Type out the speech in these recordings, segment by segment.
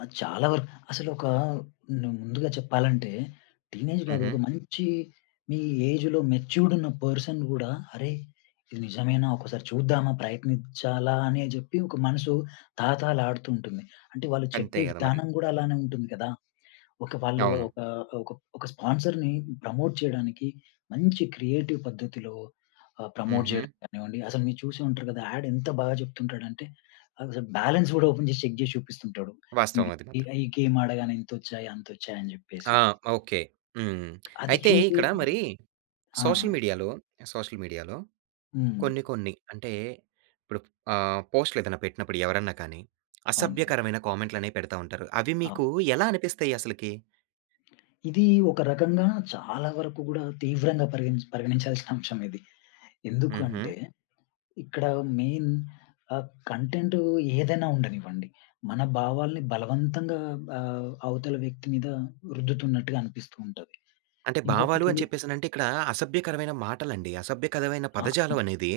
ఆహ్, చాలా వరకు అసలు ఒక న్ ముందుగా చెప్పాలంటే. టీనేజ్‌లో అది ఒక హుహు. మంచి మీ ఏజ్‌లో మెచ్యూర్డ్ ఉన్న పర్సన్ గూడా అరేయ్! ఇది నిజమేనా? ఒక్కసారి చూద్దామా ప్రయత్నిచ్చాలా అని జెప్పి ఒక మనసు తహాతహాలాడుతూంటుంది. అంటే వాళ్ళు అంతే చెప్పే కదా మరి! విధానం గూడా అలానే ఉంటుంది కదా! ఒక వాళ్ళు అవును. ఒక ఒక ఒక స్పాన్సర్‌ని ప్రమోట్ చేయడానికి మంచి క్రియేటివ్ పద్ధతిలో ఆహ్, ప్రమోట్ హుహు. చేయడం గానివ్వండి. అసలు మీరు చూసే ఉంటారు కదా. యాడ్ ఎంత బాగా చెప్తుంటాడంటే అసలు బాలన్స్ కూడా ఓపెన్ జేసి చెక్ చేసి చూపిస్తుంటాడు. వాస్తవం ఈడు హ్మ్. అది మాత్రం. ఇగ ఈ గేమ్ ఆడగానే ఇంతొచ్చాయి అంతొచ్చాయి అని జెప్పేసి. ఆ! ఓకే. హ్మ్. అది అయితే చూసి ఇక్కడ మరీ ఆ! సోషల్ మీడియాలో, సోషల్ మీడియాలో హ్మ్. కొన్ని, కొన్ని అంటే ఇప్పుడు ఆ పోస్ట్‌లు ఏదైనా పెట్టినప్పుడు ఎవరన్నా కానీ అవును. అసభ్యకరమైన కామెంట్‌లనేవి పెడతా ఉంటారు. అవి అవును. మీకు ఎలా అనిపిస్తాయి అసలకి? ఇది ఒక రకంగా చాలా వరకు గూడా తీవ్రంగా పరిగణి పరిగణించాల్సిన అంశం ఇది. ఎందుకు హుహు. అంటే? ఇక్కడ మెయిన్ ఆహ్, కంటెంట్ ఏదైనా ఉండనివ్వండి. మన భావాల్ని బలవంతంగా ఆహ్, అవతల వ్యక్తి మీద రుద్దుతున్నట్టుగా అనిపిస్తూ ఉంటది. అంటే భావాలు ఇంకొకటి అని చెప్పేసనంటే ఇక్కడ అసభ్యకరమైన మాటలండి. అసభ్యకరమైన ఆ! పదజాలం అనేది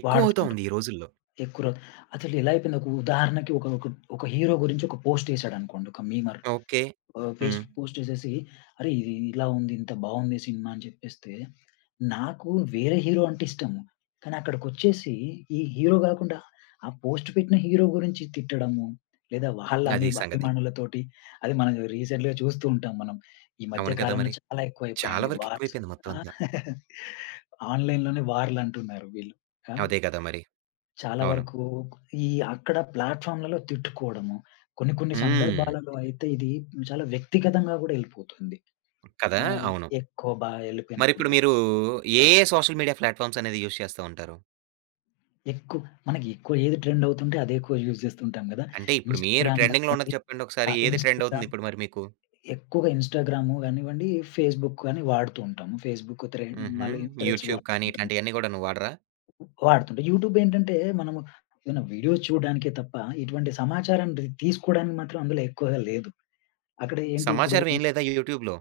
ఎక్కువ వాడుతుంటాం. అవుతోంది ఈ రోజుల్లో. ఎక్కురో అసలు ఎలా అయిపోయింది? ఒక ఉదాహరణకి ఒక ఒక ఒక హీరో గురించి ఒక పోస్ట్ యేసాడనుకోండి ఒక మీమర్ ఓకే. ఆహ్, పెస్ హ్మ్. ఫేస్‌బుక్ పోస్ట్ యేసేసి అరేయ్! ఇ ఇలా ఉంది. ఇంత బావుంది సినిమా అని చెప్పేస్తే నాకు వేరే హీరో అంటే ఇష్టం. కానీ అక్కడికొచ్చేసి ఈ హీరో గాకుండా ఆ పోస్ట్ పెట్టిన హీరో గురించి తిట్టడము. లేదా వాళ్ళ అది అమీబా సంగతి. అభిమానులతోటి అది మనం రీసెంటలీ‌గా చూస్తూ ఉంటాం మనం. ఈ మధ్య అవును కదా కాలంలో మరి! చాలా చాలా ఎక్కువైపోయాయండి వరకు వార్స్. ఎక్కువైపోయింది మొత్తం అంతా. ఆన్‌లైన్‌లోనే వార్‌లంటున్నారు వీళ్ళు ఆహ్, అదే కదా మరి. చాలా అవును. వరకు ఈ అక్కడ ప్లాట్‌ఫార్మ్‌లలో తిట్టుకోవడము. కొన్ని కొన్ని హ్మ్. సందర్భాలలో అయితే ఇది చాలా వ్యక్తిగతంగా గూడా యెళ్ళిపోతుంది. కదా! ఆహ్, అవును. ఎక్కువ బా యెళ్ళిపోయినప్పుడు మరిప్పుడు గానీ మీరు ఏ ఏ సోషల్ మీడియా ప్లాట్‌ఫార్మ్స్ అనేది యూజ్ చేస్తా ఉంటారు? ఎక్కు మనకి ఎక్కువ ఏది ట్రెండ్ అవుతుంటే అది ఎక్కువ యూజ్ చేస్తుంటాం గదా! అంటే ఇప్పుడు మీరు ఇన్స్‌స్టాగ్రామ్ ట్రెండింగ్‌లో కానివ్వండి. ఉన్నది చెప్పండి ఒకసారి. ఆహ్, ఏది ట్రెండ్ అవుతుంది ఇన్స్‌స్టాగ్రామ్ ఇప్పుడు మరి మీకు? ఎక్కువగా ఇన్స్‌స్టాగ్రామ్ గానివ్వండి ఫేస్‌బుక్‌గాని వాడుతూ ఉంటాం. ఫేస్‌బుక్‌ త్రే హుహు. మళ్ళీ థ్రెడ్స్ యూట్యూబ్ వాడుతూ కానీ ఉంటాం. ఇట్లాంటియన్నీ కూడాను వాడరా? వాడుతుంటాం. యూట్యూబ్ ఏంటంటే? మనము ఏదన్నా వీడియోస్ చూడడానికే తప్ప ఇటువంటి సమాచారాన్ని రీ తీసుకోవడానికి మాత్రం అందులో ఎక్కువగా లేదు. అక్కడ ఏంటి ఇప్పుడు సమాచారం ఏం లేదా యూట్యూబ్‌లో?